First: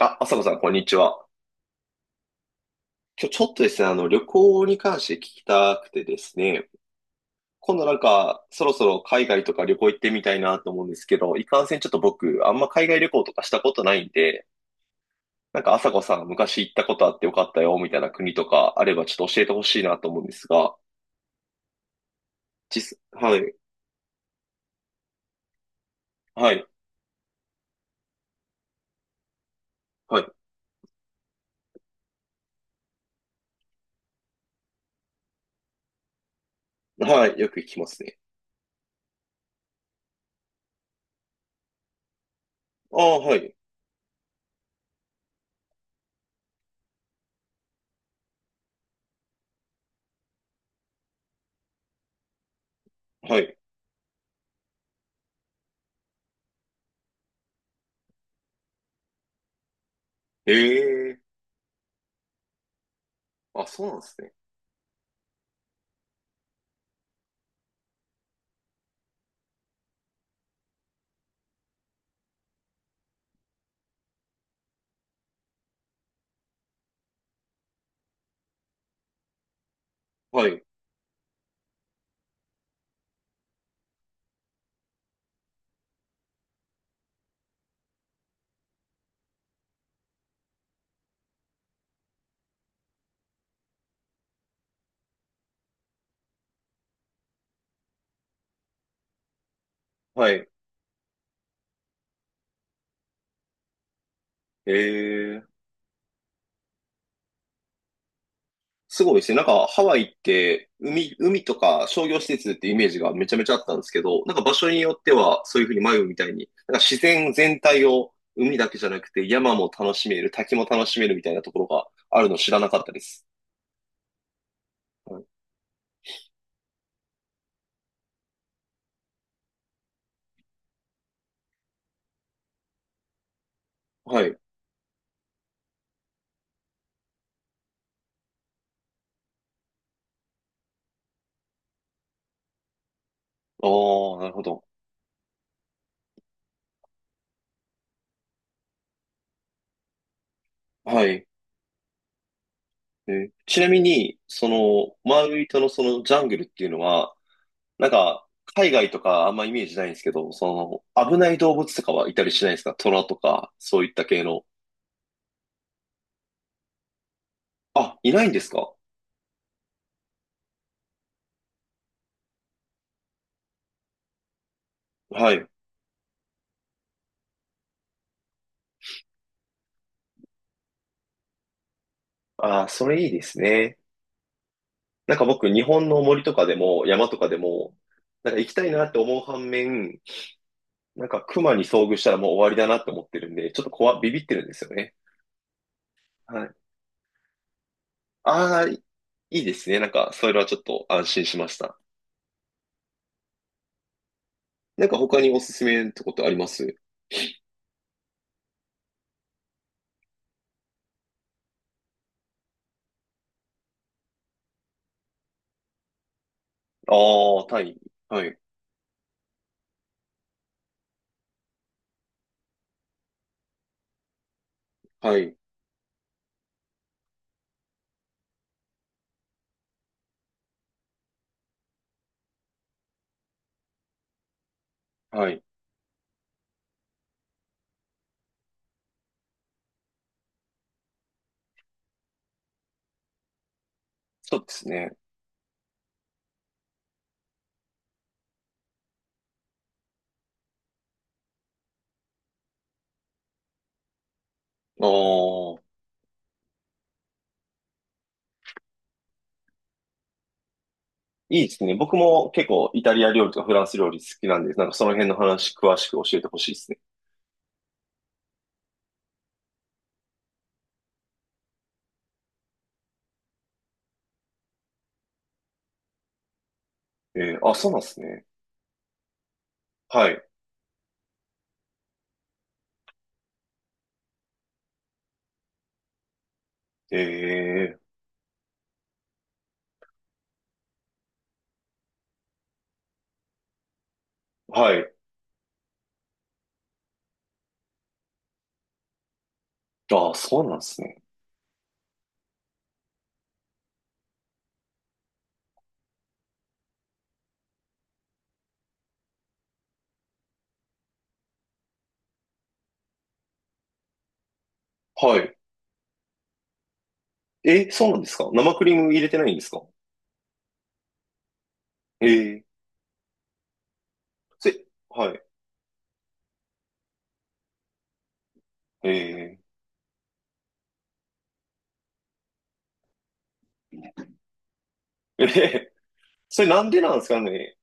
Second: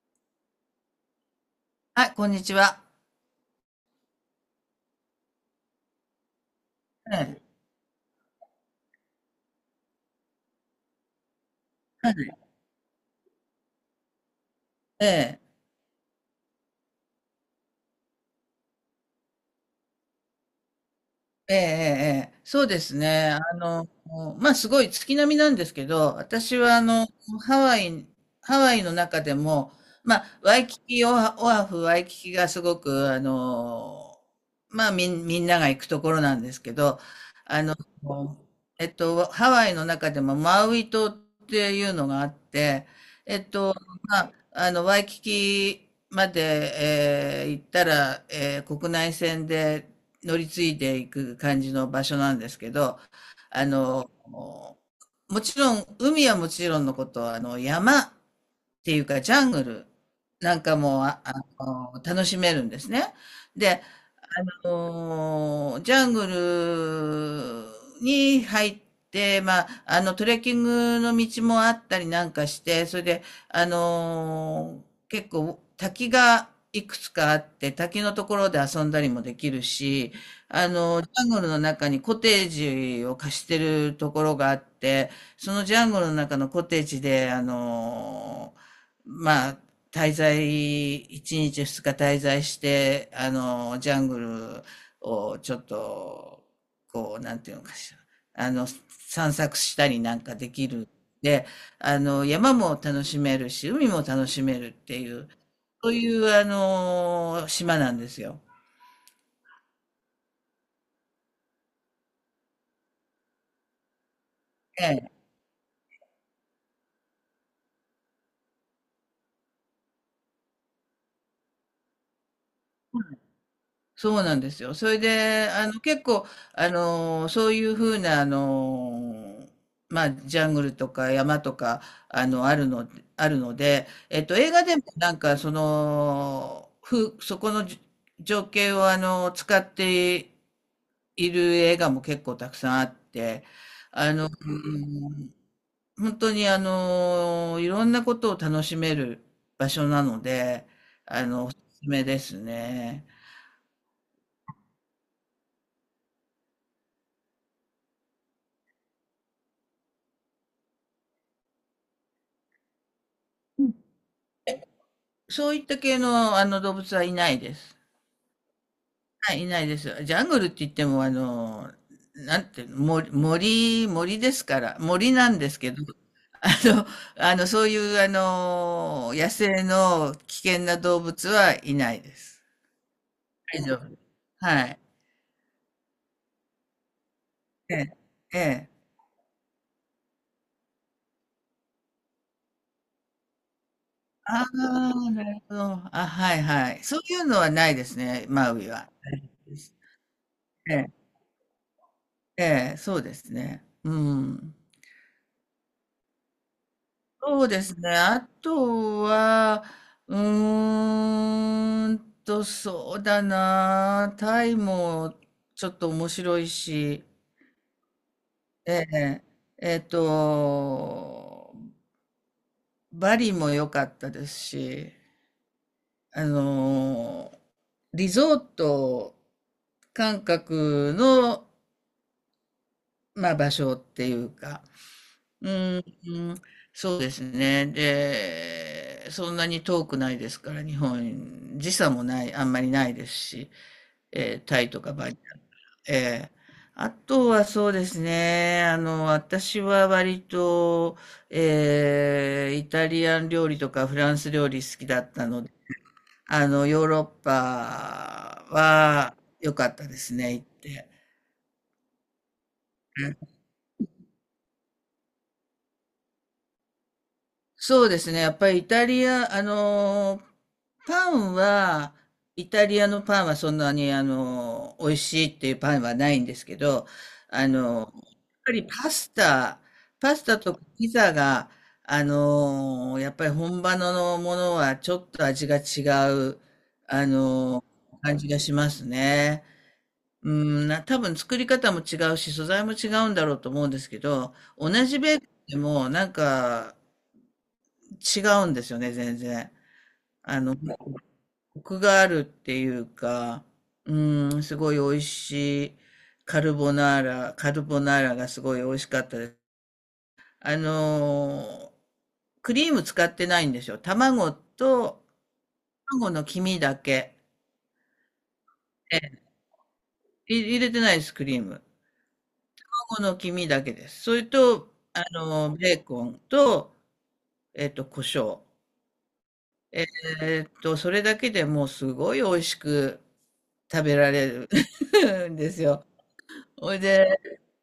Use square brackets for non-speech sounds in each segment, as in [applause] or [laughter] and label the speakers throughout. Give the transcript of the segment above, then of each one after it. Speaker 1: あ、朝子さん、こんにちは。
Speaker 2: はい、こんにちは。
Speaker 1: 今日ちょっとですね、旅行に関して聞きたくてですね、
Speaker 2: ええ、
Speaker 1: 今度そろそろ海外とか旅行行ってみたいなと思うんですけど、いかんせんちょっと
Speaker 2: はい
Speaker 1: 僕、あんま海外旅行とかしたことないんで、
Speaker 2: ええ。
Speaker 1: なんか朝子さん、昔行ったことあってよかったよ、みたいな国とかあればちょっと教えてほしいなと思うんですが、
Speaker 2: ええええええ。そうで
Speaker 1: 実、
Speaker 2: すね。
Speaker 1: はい、
Speaker 2: すごい月並みなんですけど、
Speaker 1: は
Speaker 2: 私
Speaker 1: い、
Speaker 2: はハワイハワイの中でも、
Speaker 1: はい、
Speaker 2: ワイキキ、オアフ、ワイキキがすごくみんなが行くところなんですけど、
Speaker 1: はい、よく
Speaker 2: あ
Speaker 1: 聞
Speaker 2: の、
Speaker 1: きますね。
Speaker 2: ハワイの中でもマウイ島っていうのがあって、
Speaker 1: ああ、は
Speaker 2: えっ
Speaker 1: い、
Speaker 2: と、ワイキキまで、行ったら、国内線で乗り継いでいく感じの場所なんですけど、
Speaker 1: はい。
Speaker 2: あの、もちろん、海はもちろんのこと、山っていうかジャングル
Speaker 1: え
Speaker 2: なんかも、
Speaker 1: え
Speaker 2: 楽しめるんですね。
Speaker 1: ー、あ、
Speaker 2: で、
Speaker 1: そうなんですね。
Speaker 2: あジャングルに入って、トレッキングの道もあったりなんかして、それで、結構滝がいくつかあって、滝のところで遊んだりもできるし、
Speaker 1: はい、
Speaker 2: ジャングルの中にコテージを貸してるところがあって、そのジャングルの中のコテージで、まあ、一日二日滞在して、ジャングルをちょっと、なんていうのかしら、あの、散策したりなん
Speaker 1: は
Speaker 2: か
Speaker 1: い、
Speaker 2: できる。で、山も楽しめるし、海も楽しめるっていう、
Speaker 1: ええ、
Speaker 2: そういう、島なんですよ。
Speaker 1: すごいですね。なんかハワイって海、海とか商業施設ってイメージがめちゃめちゃあったんですけど、なんか場所によっ
Speaker 2: え
Speaker 1: て
Speaker 2: え
Speaker 1: はそういうふうに迷うみたいに、なんか自然全体を海だけじゃなくて山も楽しめる、滝も楽しめるみたいなところがあるの知らなかったです。
Speaker 2: そうなんですよ。それ
Speaker 1: はい。
Speaker 2: で、結構、そういうふうな、ジャングルとか山とか、あの、あるの、あるので、
Speaker 1: はい。あ
Speaker 2: 映画でもなんか、そこの情景を、使っている映画も結構たくさんあって、
Speaker 1: あ、
Speaker 2: あ
Speaker 1: な
Speaker 2: の、う
Speaker 1: るほど。
Speaker 2: ん本当に、いろんなことを楽しめる場所なので、
Speaker 1: はい。
Speaker 2: おすすめですね。
Speaker 1: えー、ちなみに、その、マウイ島のそのジャングルっていうのは、なんか、海外とかあんまイメージないんですけど、その、危ない動物とかはいたりしないですか？トラとか、そういった系の。
Speaker 2: そういった系の、動物はいないです。
Speaker 1: あ、いないんですか？
Speaker 2: はい、いないです。ジャングルって言っても、なんていうの、森、森、森ですから、森な
Speaker 1: は
Speaker 2: ん
Speaker 1: い。
Speaker 2: ですけど、[laughs] あの、そういう、野生の危険な動物はいないです。
Speaker 1: ああ、それいいです
Speaker 2: 大丈
Speaker 1: ね。
Speaker 2: 夫。はい。
Speaker 1: なんか僕、日本の森とかでも、山とかでも、
Speaker 2: ええ、
Speaker 1: なん
Speaker 2: え
Speaker 1: か行きたい
Speaker 2: え。
Speaker 1: なって思う反面、なんか熊に遭遇したらもう終わりだなって思ってるんで、ちょっと怖、ビビってる
Speaker 2: あ
Speaker 1: んですよね。
Speaker 2: あ、なるほど。あ、はい
Speaker 1: はい。
Speaker 2: はい。そういうのはないですね、マウ
Speaker 1: ああ、
Speaker 2: イ
Speaker 1: い
Speaker 2: は。
Speaker 1: いですね。なんか、それはちょっ
Speaker 2: え
Speaker 1: と安
Speaker 2: え、
Speaker 1: 心しました。
Speaker 2: ええ、そうですね。うん。
Speaker 1: なんか他におすすめってことあります？
Speaker 2: そうですね。あとは、うーんそうだな。タイもちょっと面白いし、
Speaker 1: ああ、タイ。はい。
Speaker 2: ええ、えっと、バリも良かったですし、
Speaker 1: はい。
Speaker 2: あの、リゾート感覚の、場所っていうか、
Speaker 1: はい。
Speaker 2: うーうん、そうですね。で、そんなに遠くないですから、日本、時差もない、あんまりないですし、
Speaker 1: そうで
Speaker 2: タ
Speaker 1: す
Speaker 2: イとか
Speaker 1: ね。
Speaker 2: バリ。ええ、あとはそうですね、私は割と、イタリアン料理とかフランス料理好きだったので、
Speaker 1: ああ、
Speaker 2: ヨーロッパは良かったですね、行って。
Speaker 1: いいですね。僕も結構イタリア料理とかフランス料理好きなんで、なんかその辺の話詳しく教えてほしいですね。
Speaker 2: そうですね。やっぱりイタリア、パンは、イタリアのパンはそんなに、美味しいっていうパンはないんですけど、
Speaker 1: えー、あ、そうなんです
Speaker 2: やっ
Speaker 1: ね。
Speaker 2: ぱり
Speaker 1: は
Speaker 2: パ
Speaker 1: い。
Speaker 2: スタとピザが、やっぱり本場のものはちょっと味が違う、
Speaker 1: え
Speaker 2: あのー
Speaker 1: え、
Speaker 2: 感じがしますね。うん、多分作り方も違うし、素材も違うんだろうと思うんですけど、同
Speaker 1: はい。
Speaker 2: じベーコンでも、なんか、違うんですよね、全然。
Speaker 1: ああ、そうなんですね。
Speaker 2: コクがあるっていうか、うん、すごい美味しいカルボナーラ、カルボナーラがすごい美味しかったです。あのークリーム使ってないんですよ。
Speaker 1: はい。
Speaker 2: 卵の黄身だけ。
Speaker 1: え、そうなんですか？生クリーム入れて
Speaker 2: え
Speaker 1: ないんですか？
Speaker 2: 入れてないです、クリーム。
Speaker 1: ええ、
Speaker 2: 卵の黄身だけです。それ
Speaker 1: それ、
Speaker 2: と、
Speaker 1: はい。
Speaker 2: ベーコンと、胡椒。
Speaker 1: え
Speaker 2: えそれだけでもうすごい美味しく食べられ
Speaker 1: え、
Speaker 2: る [laughs] んです
Speaker 1: え、
Speaker 2: よ。
Speaker 1: [laughs] それなん
Speaker 2: ほ
Speaker 1: で
Speaker 2: い
Speaker 1: なんですか
Speaker 2: で、
Speaker 1: ね？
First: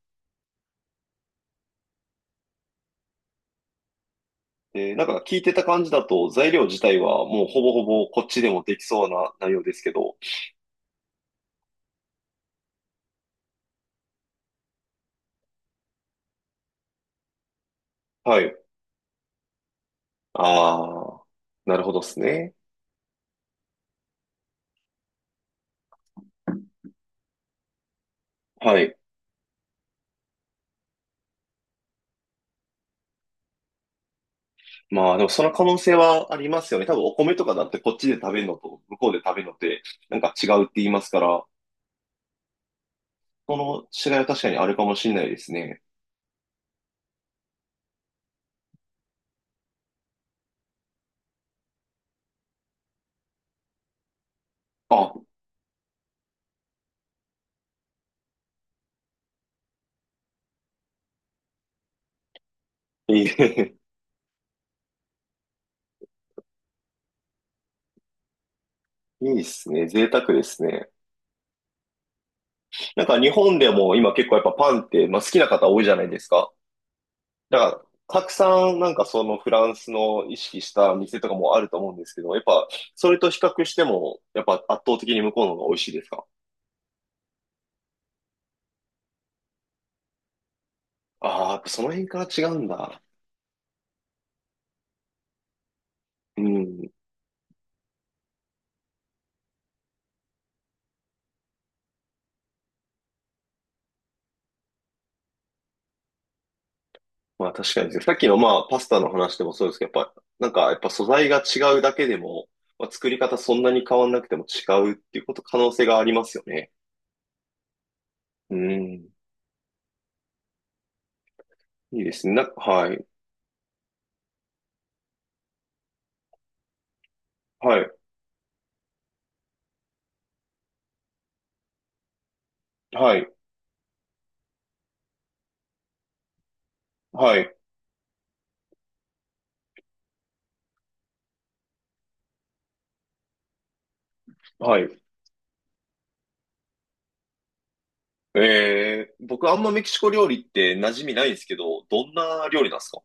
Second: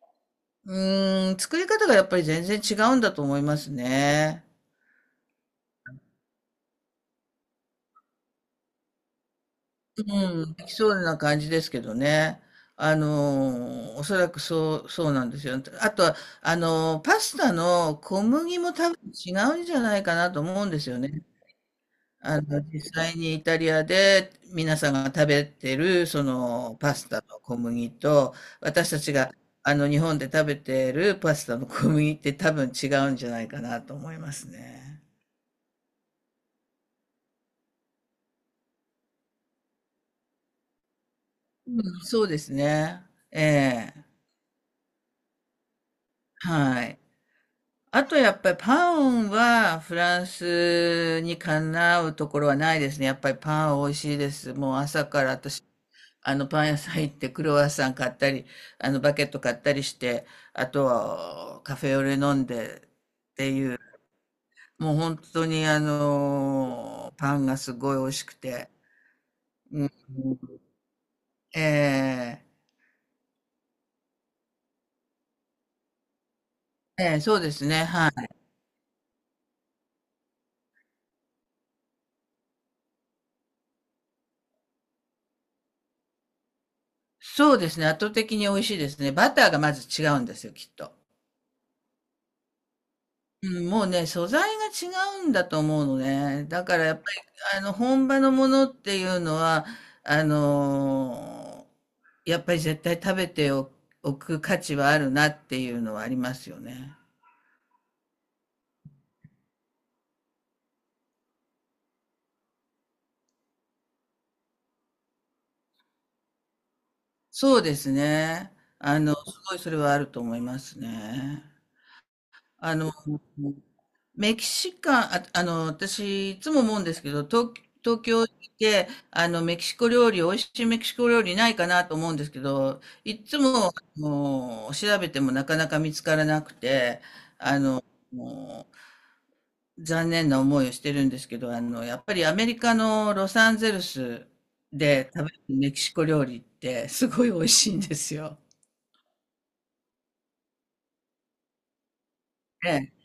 Speaker 2: う作り方がやっぱり全然違うんだと思いますね。
Speaker 1: えー、なんか聞いてた感じだと材料自体はもうほぼほぼこっちでもできそうな内容ですけど。
Speaker 2: うん、できそうな感じですけどね。おそらくそうなんですよ。あとは、パスタの小
Speaker 1: はい。
Speaker 2: 麦も多分違うんじゃないかなと思うんですよ
Speaker 1: あ
Speaker 2: ね。
Speaker 1: あ、なるほどですね。
Speaker 2: 実際にイタリアで皆さんが食べてる、パスタの小麦と、
Speaker 1: は
Speaker 2: 私
Speaker 1: い。
Speaker 2: たちが、日本で食べてるパスタの小麦って多分違うんじゃないかなと思いますね。
Speaker 1: まあでもその可能性はありますよね。多分お米とかだってこっちで食べるのと向こうで食べるのってなんか違うって言いますから、
Speaker 2: うん、そうですね。え
Speaker 1: その
Speaker 2: え。
Speaker 1: 違いは確かにあるかもしれないですね。
Speaker 2: はい。あとやっぱりパンはフランスにかなうところはないですね。やっぱりパン美味しいです。もう朝
Speaker 1: あ、
Speaker 2: から私パン屋さん行ってクロワッサン買ったり、バケット買ったりして、あとはカフェオレ飲んで、
Speaker 1: いい、[laughs]
Speaker 2: もう本当にパンがすごい美味しくて。
Speaker 1: いいっすね。贅沢ですね。
Speaker 2: ええ
Speaker 1: なんか日本でも今結構やっぱパンって、まあ、好きな方多いじゃないですか。
Speaker 2: ええそうで
Speaker 1: だか
Speaker 2: す
Speaker 1: ら、
Speaker 2: ね。は
Speaker 1: たく
Speaker 2: い。
Speaker 1: さんなんかそのフランスの意識した店とかもあると思うんですけど、やっぱそれと比較しても、やっぱ圧倒的に向こうの方が美味しいですか？
Speaker 2: そうですね。圧倒的に美味しいですね。バターがまず違うんですよ、きっと。
Speaker 1: ああー、やっぱその辺から違うんだ。
Speaker 2: うん、もうね、素材が違うんだと思うの
Speaker 1: う
Speaker 2: ね。だから
Speaker 1: ん。
Speaker 2: やっぱり、本場のものっていうのは、あのやっぱり絶対食べておく価値はあるなっていうのはありますよね。
Speaker 1: まあ確かにですね。さっきのまあパスタの話でもそうですけど、やっぱなんかやっぱ素材が違うだけでも、まあ、作り方そんなに変わんなくても違うっていうこと可能性がありますよね。
Speaker 2: そうですね。
Speaker 1: うん。
Speaker 2: すごいそれはあると思いますね。
Speaker 1: いいですね。な、
Speaker 2: あ
Speaker 1: は
Speaker 2: の、
Speaker 1: い。
Speaker 2: メキシカン、私、いつも思うんですけど、
Speaker 1: はい。
Speaker 2: 東京にいて、メキシコ料理、美味しいメキシコ料理ないかなと思うんですけど、
Speaker 1: は
Speaker 2: い
Speaker 1: い。
Speaker 2: つも、調べてもなかなか見つからなくて、
Speaker 1: はい。
Speaker 2: あの、もう残念な思いをしてるんですけど、やっぱりアメリカのロサンゼルス
Speaker 1: はい。
Speaker 2: で食べるメキシコ料理ってすごい美味しいんですよ。
Speaker 1: えー、僕あんまメキシコ料理って馴染みないんですけど、どんな料理なんですか？
Speaker 2: え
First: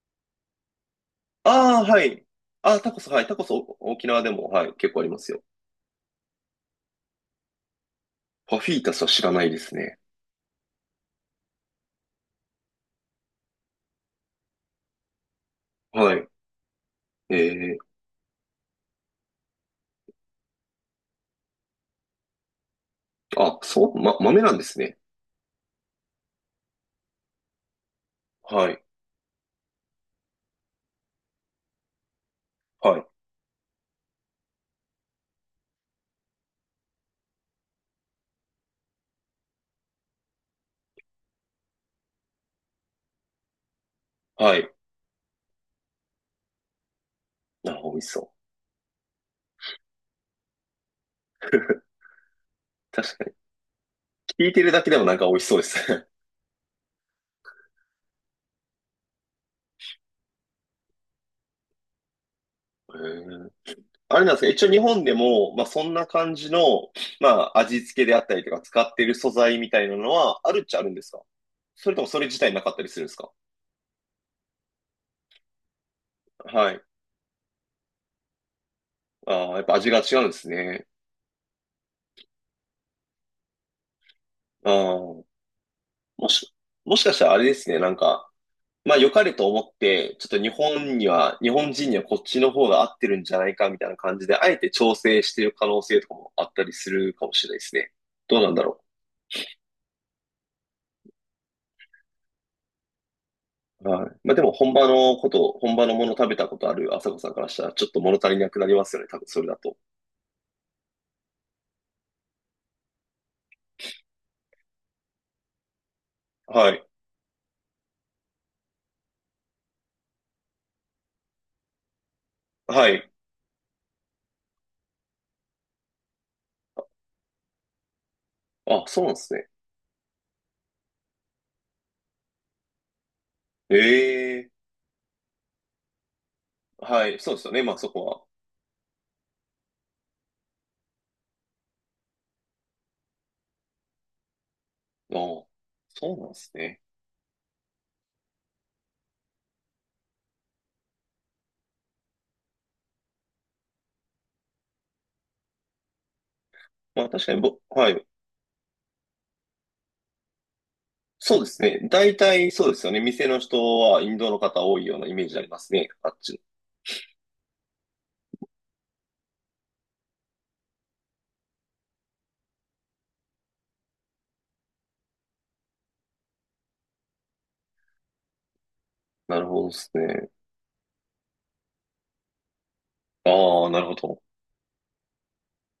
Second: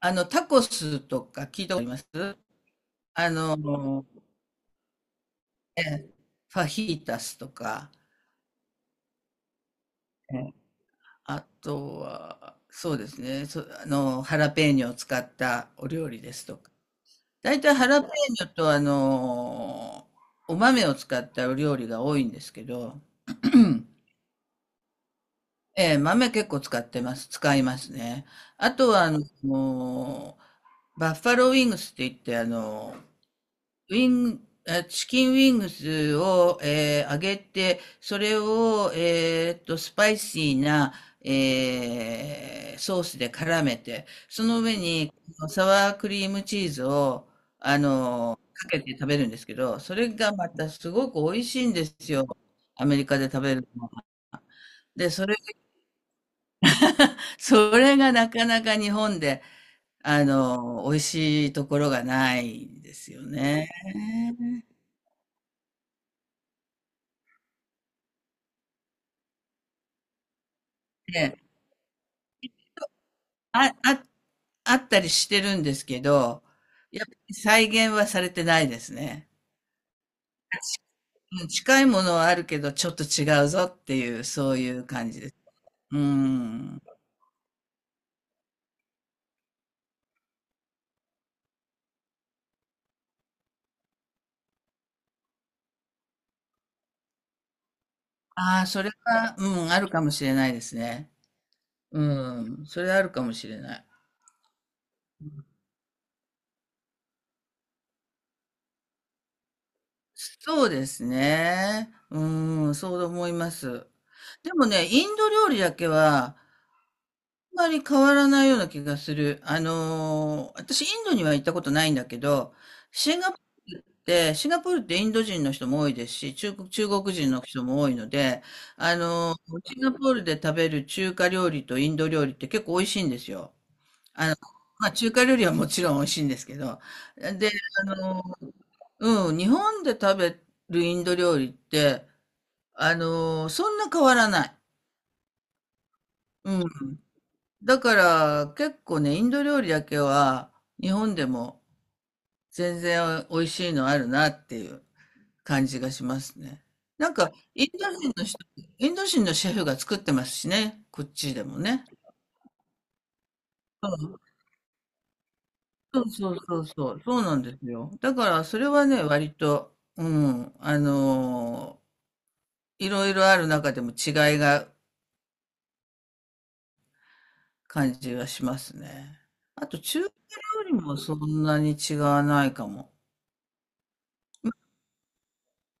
Speaker 2: タコスとか聞いた
Speaker 1: あ
Speaker 2: ことあ
Speaker 1: あ
Speaker 2: り
Speaker 1: ー、
Speaker 2: ま
Speaker 1: は
Speaker 2: す？
Speaker 1: い。あー、タコス、はい。
Speaker 2: あ
Speaker 1: タコス、お
Speaker 2: の、
Speaker 1: 沖縄でも、はい。結構ありますよ。
Speaker 2: ええ、ファヒータスとか、
Speaker 1: パフィータスは知らないですね。
Speaker 2: ええ。あとは、そうですね、ハラペーニョを使ったお料
Speaker 1: は
Speaker 2: 理
Speaker 1: い。
Speaker 2: ですとか。
Speaker 1: え
Speaker 2: 大体
Speaker 1: ー、
Speaker 2: ハラペーニョとお豆を使ったお料理が多いんですけど、う
Speaker 1: あ、そ
Speaker 2: ん
Speaker 1: う、ま、豆なんですね。
Speaker 2: ええ、豆結構使ってます。使いますね。
Speaker 1: は
Speaker 2: あ
Speaker 1: い。
Speaker 2: とは、もうバッファローウィングスって言って、
Speaker 1: はい。
Speaker 2: ウィン、チキンウィングスを、揚げて、それを、スパイシーな、ソースで絡めて、そ
Speaker 1: は
Speaker 2: の
Speaker 1: い。
Speaker 2: 上にサワークリームチーズを、
Speaker 1: なるほど、美味しそう。
Speaker 2: かけて食べるんですけど、それがまたすごく美味しいんですよ。アメリ
Speaker 1: 確
Speaker 2: カ
Speaker 1: か
Speaker 2: で
Speaker 1: に。
Speaker 2: 食べるのは。
Speaker 1: 聞いてるだけでも
Speaker 2: で、
Speaker 1: なんか美味しそうですね。
Speaker 2: それがなかなか日本で、美味しいところがないん
Speaker 1: [laughs] え
Speaker 2: ですよ
Speaker 1: ー、
Speaker 2: ね。
Speaker 1: あれなんですか、一応日本でも、まあ、そんな感じの、まあ、味付けであったりとか使ってる素材みたいなのはあるっちゃあるんですか？それともそれ自体なかったりするんですか？
Speaker 2: あ、あ、あったりしてるんですけど、
Speaker 1: はい。
Speaker 2: やっぱり再現はされてないですね。
Speaker 1: ああ、やっぱ味が違うんですね。
Speaker 2: うん、近いものはあるけど、ちょっと違うぞっていう、そうい
Speaker 1: あ
Speaker 2: う感じで
Speaker 1: あ、
Speaker 2: す。う
Speaker 1: もし、
Speaker 2: ん。
Speaker 1: もしかしたらあれですね、なんか、まあ良かれと思って、ちょっと日本には、日本人にはこっちの方が合ってるんじゃないかみたいな感じで、あえて調整してる可能性とかもあったりするかもしれないですね。どうなんだ
Speaker 2: ああ、
Speaker 1: ろ
Speaker 2: そ
Speaker 1: う。
Speaker 2: れは、うん、あるかもしれないですね。うん、それあるかもしれない。
Speaker 1: はい。まあでも本場のこと、本場のもの食べたことある朝子さんからしたらちょっと物足りなくなりますよね。多分それだと。
Speaker 2: そうですね。うん、そう思います。でもね、インド料理だけは、
Speaker 1: はい。
Speaker 2: あんまり変わらないような気がする。私インドには行ったことないんだけど、
Speaker 1: はい。
Speaker 2: シンガポーシンガポールってインド人の人も多いですし、中国人の人も多いので、
Speaker 1: あ、
Speaker 2: あ
Speaker 1: そうなんです
Speaker 2: の、
Speaker 1: ね。
Speaker 2: シンガポールで食べる中華料理とインド料理って結構美味しいんですよ。
Speaker 1: え
Speaker 2: あの、
Speaker 1: え、
Speaker 2: 中華料理はもちろん美味しいんですけど、
Speaker 1: はい。そうです
Speaker 2: で、
Speaker 1: よね。まあ
Speaker 2: あ
Speaker 1: そこは。
Speaker 2: の、うん、日本で食べるインド料理って、そんな変わらない。
Speaker 1: ああ、そうなんです
Speaker 2: うん、
Speaker 1: ね。
Speaker 2: だから結構ね、インド料理だけは日本でも全然美味しいのあるなっていう感じがしますね。
Speaker 1: まあ
Speaker 2: なん
Speaker 1: 確
Speaker 2: か
Speaker 1: かにぼ、はい。
Speaker 2: インド人のシェフが作ってますしね、こっち
Speaker 1: そう
Speaker 2: で
Speaker 1: で
Speaker 2: も
Speaker 1: す
Speaker 2: ね。
Speaker 1: ね。大体そうですよね。店の人
Speaker 2: う
Speaker 1: はインド
Speaker 2: ん
Speaker 1: の方多いようなイメージありますね。
Speaker 2: そ
Speaker 1: あ
Speaker 2: う
Speaker 1: っ
Speaker 2: そう
Speaker 1: ち。
Speaker 2: そうそう、そうなんですよ。だからそれはね、割と、うん、いろいろある中でも違いが感じがしますね。
Speaker 1: なるほ
Speaker 2: あ
Speaker 1: どで
Speaker 2: と
Speaker 1: す
Speaker 2: 中華
Speaker 1: ね。
Speaker 2: 料理もそんなに違わないかも。
Speaker 1: ああ、なるほど。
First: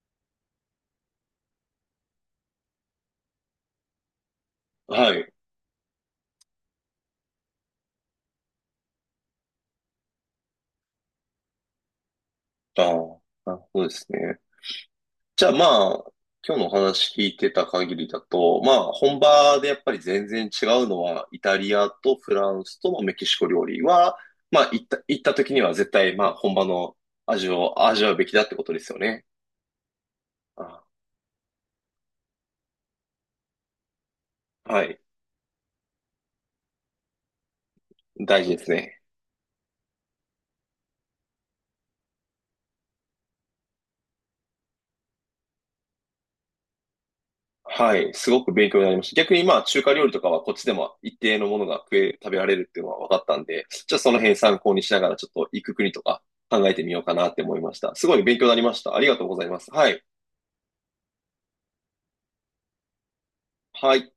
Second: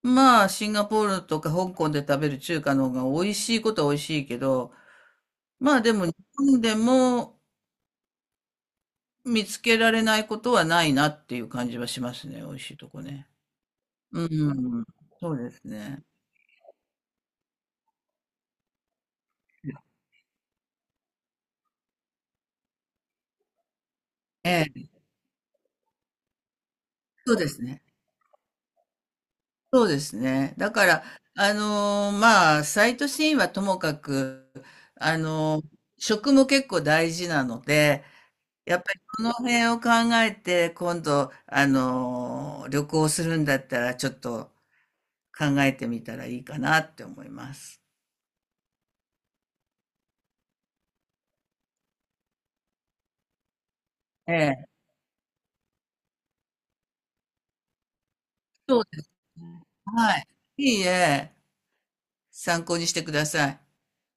Speaker 2: まあ、シンガポールとか香港で食べる中華の方が美味しいことは美味しいけど、
Speaker 1: はい。
Speaker 2: まあでも日本でも見つけられないことはないなっていう感じはしますね。美味しい
Speaker 1: あ
Speaker 2: と
Speaker 1: あ、
Speaker 2: こね。
Speaker 1: なるほどです
Speaker 2: う
Speaker 1: ね。
Speaker 2: ん。そう
Speaker 1: じゃ
Speaker 2: で
Speaker 1: あ
Speaker 2: す
Speaker 1: ま
Speaker 2: ね。
Speaker 1: あ、今日のお話聞いてた限りだと、まあ本場でやっぱり全然違うのは、イタリアとフランスとメキシコ料理は、
Speaker 2: え
Speaker 1: まあ行っ
Speaker 2: え、
Speaker 1: た、行った時には絶対まあ本場の
Speaker 2: そう
Speaker 1: 味
Speaker 2: です
Speaker 1: を
Speaker 2: ね。
Speaker 1: 味わうべきだってことですよね。
Speaker 2: そうですね。だ
Speaker 1: あ、
Speaker 2: から、サイトシーンはともかく、
Speaker 1: はい。
Speaker 2: 食も結構大事なので、
Speaker 1: 大事です
Speaker 2: やっぱ
Speaker 1: ね。
Speaker 2: りその辺を考えて、今度、旅行するんだったら、ちょっと、考えてみたらいいかなって思います。
Speaker 1: はい。すごく勉強になりました。逆にまあ中華料理とかはこっちでも一定のものが食え、食べられるっていうのは分かったんで、じゃあその
Speaker 2: え
Speaker 1: 辺参
Speaker 2: え、
Speaker 1: 考にしながらちょっと行く国とか考えてみようかなって思いました。すごい勉強になりま
Speaker 2: そ
Speaker 1: し
Speaker 2: う
Speaker 1: た。あ
Speaker 2: で
Speaker 1: り
Speaker 2: す
Speaker 1: がとうございま
Speaker 2: ね。
Speaker 1: す。はい。
Speaker 2: はい。いいえ、参考にしてください。
Speaker 1: はい。